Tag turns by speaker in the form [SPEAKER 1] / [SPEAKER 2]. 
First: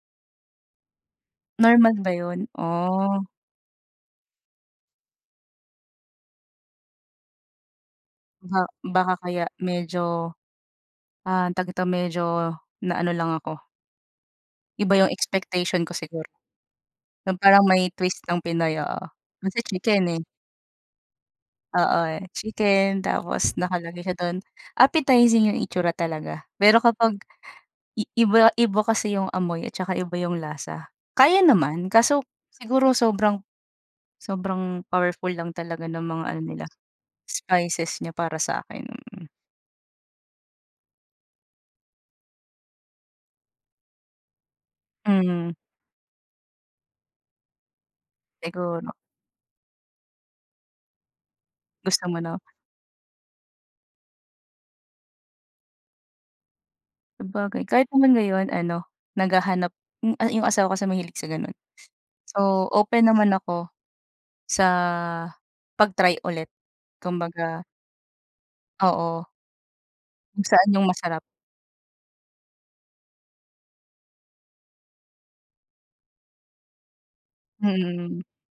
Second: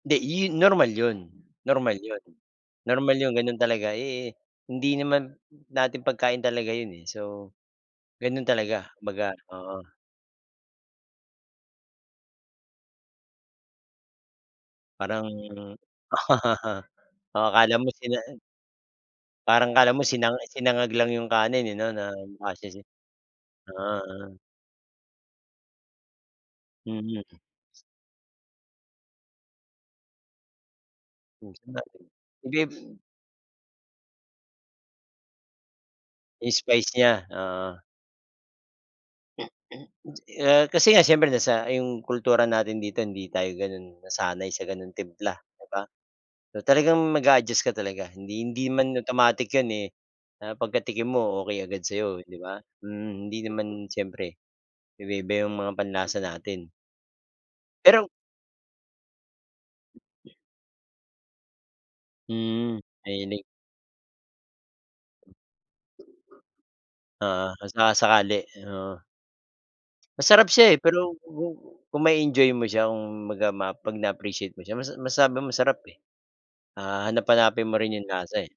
[SPEAKER 1] 'Di, 'yun normal 'yun
[SPEAKER 2] Normal
[SPEAKER 1] normal
[SPEAKER 2] ba
[SPEAKER 1] 'yun.
[SPEAKER 2] yun?
[SPEAKER 1] Normal
[SPEAKER 2] Oh.
[SPEAKER 1] yun, ganun talaga. Eh eh, hindi naman natin pagkain talaga yun eh. So, ganun
[SPEAKER 2] Ba
[SPEAKER 1] talaga,
[SPEAKER 2] baka
[SPEAKER 1] kumabaga,
[SPEAKER 2] kaya
[SPEAKER 1] oo.
[SPEAKER 2] medyo, ah, tawag nito medyo, na ano lang ako. Iba yung
[SPEAKER 1] Parang
[SPEAKER 2] expectation ko siguro. 'Yung
[SPEAKER 1] oo,
[SPEAKER 2] parang
[SPEAKER 1] akala mo
[SPEAKER 2] may
[SPEAKER 1] sina
[SPEAKER 2] twist ng Pinoy, oo. Kasi
[SPEAKER 1] Parang 'kala mo
[SPEAKER 2] chicken, eh.
[SPEAKER 1] sinang sinangag lang 'yong kanin eh, 'no
[SPEAKER 2] Oo,
[SPEAKER 1] na
[SPEAKER 2] eh.
[SPEAKER 1] mukha
[SPEAKER 2] Chicken, tapos
[SPEAKER 1] Oo,
[SPEAKER 2] nakalagay siya
[SPEAKER 1] oo.
[SPEAKER 2] dun. Appetizing yung itsura talaga. Pero kapag
[SPEAKER 1] Mhm.
[SPEAKER 2] i iba-iba kasi yung amoy, at saka iba yung lasa. Kaya
[SPEAKER 1] Kung
[SPEAKER 2] naman,
[SPEAKER 1] sabagay.
[SPEAKER 2] kaso
[SPEAKER 1] Hindi
[SPEAKER 2] siguro sobrang sobrang powerful lang talaga ng mga ano
[SPEAKER 1] Yung
[SPEAKER 2] nila,
[SPEAKER 1] spice niya, oo.
[SPEAKER 2] spices niya para sakin. Mm.
[SPEAKER 1] Eh, kasi nga siyempre nasa 'yong kultura natin dito, hindi tayo gano'n nasanay sa gano'ng timpla,
[SPEAKER 2] Mm.
[SPEAKER 1] 'di ba? So talagang mag-a-adjust ka talaga hindi hindi
[SPEAKER 2] Siguro.
[SPEAKER 1] man automatic 'yon eh, na pagka-tikim mo okey agad
[SPEAKER 2] Gusto mo,
[SPEAKER 1] sa'yo, 'di
[SPEAKER 2] 'no?
[SPEAKER 1] ba? Mm, hindi naman siyempre iba-iba 'yong mga panlasa natin,
[SPEAKER 2] Sabagay, kahit
[SPEAKER 1] Pero
[SPEAKER 2] naman ngayon ano, naghahanap hmm, yung asawa kasi mahilig sa ganun. So,
[SPEAKER 1] Hmm,
[SPEAKER 2] open naman
[SPEAKER 1] mahilig.
[SPEAKER 2] ako, sa 'pag-try ulit,
[SPEAKER 1] Oo,
[SPEAKER 2] kumbaga
[SPEAKER 1] kung saka-sakali. Oo.
[SPEAKER 2] Oo. Kung
[SPEAKER 1] Masarap
[SPEAKER 2] saan
[SPEAKER 1] siya, eh.
[SPEAKER 2] yung
[SPEAKER 1] Pero
[SPEAKER 2] masarap.
[SPEAKER 1] ku kung ma-e-enjoy mo siya, kumbaga ma 'pag na-appreciate mo siya mas masabi mo masarap, eh. Ah, hahanap-hanapin mo rin yung
[SPEAKER 2] Mm.
[SPEAKER 1] lasa, eh.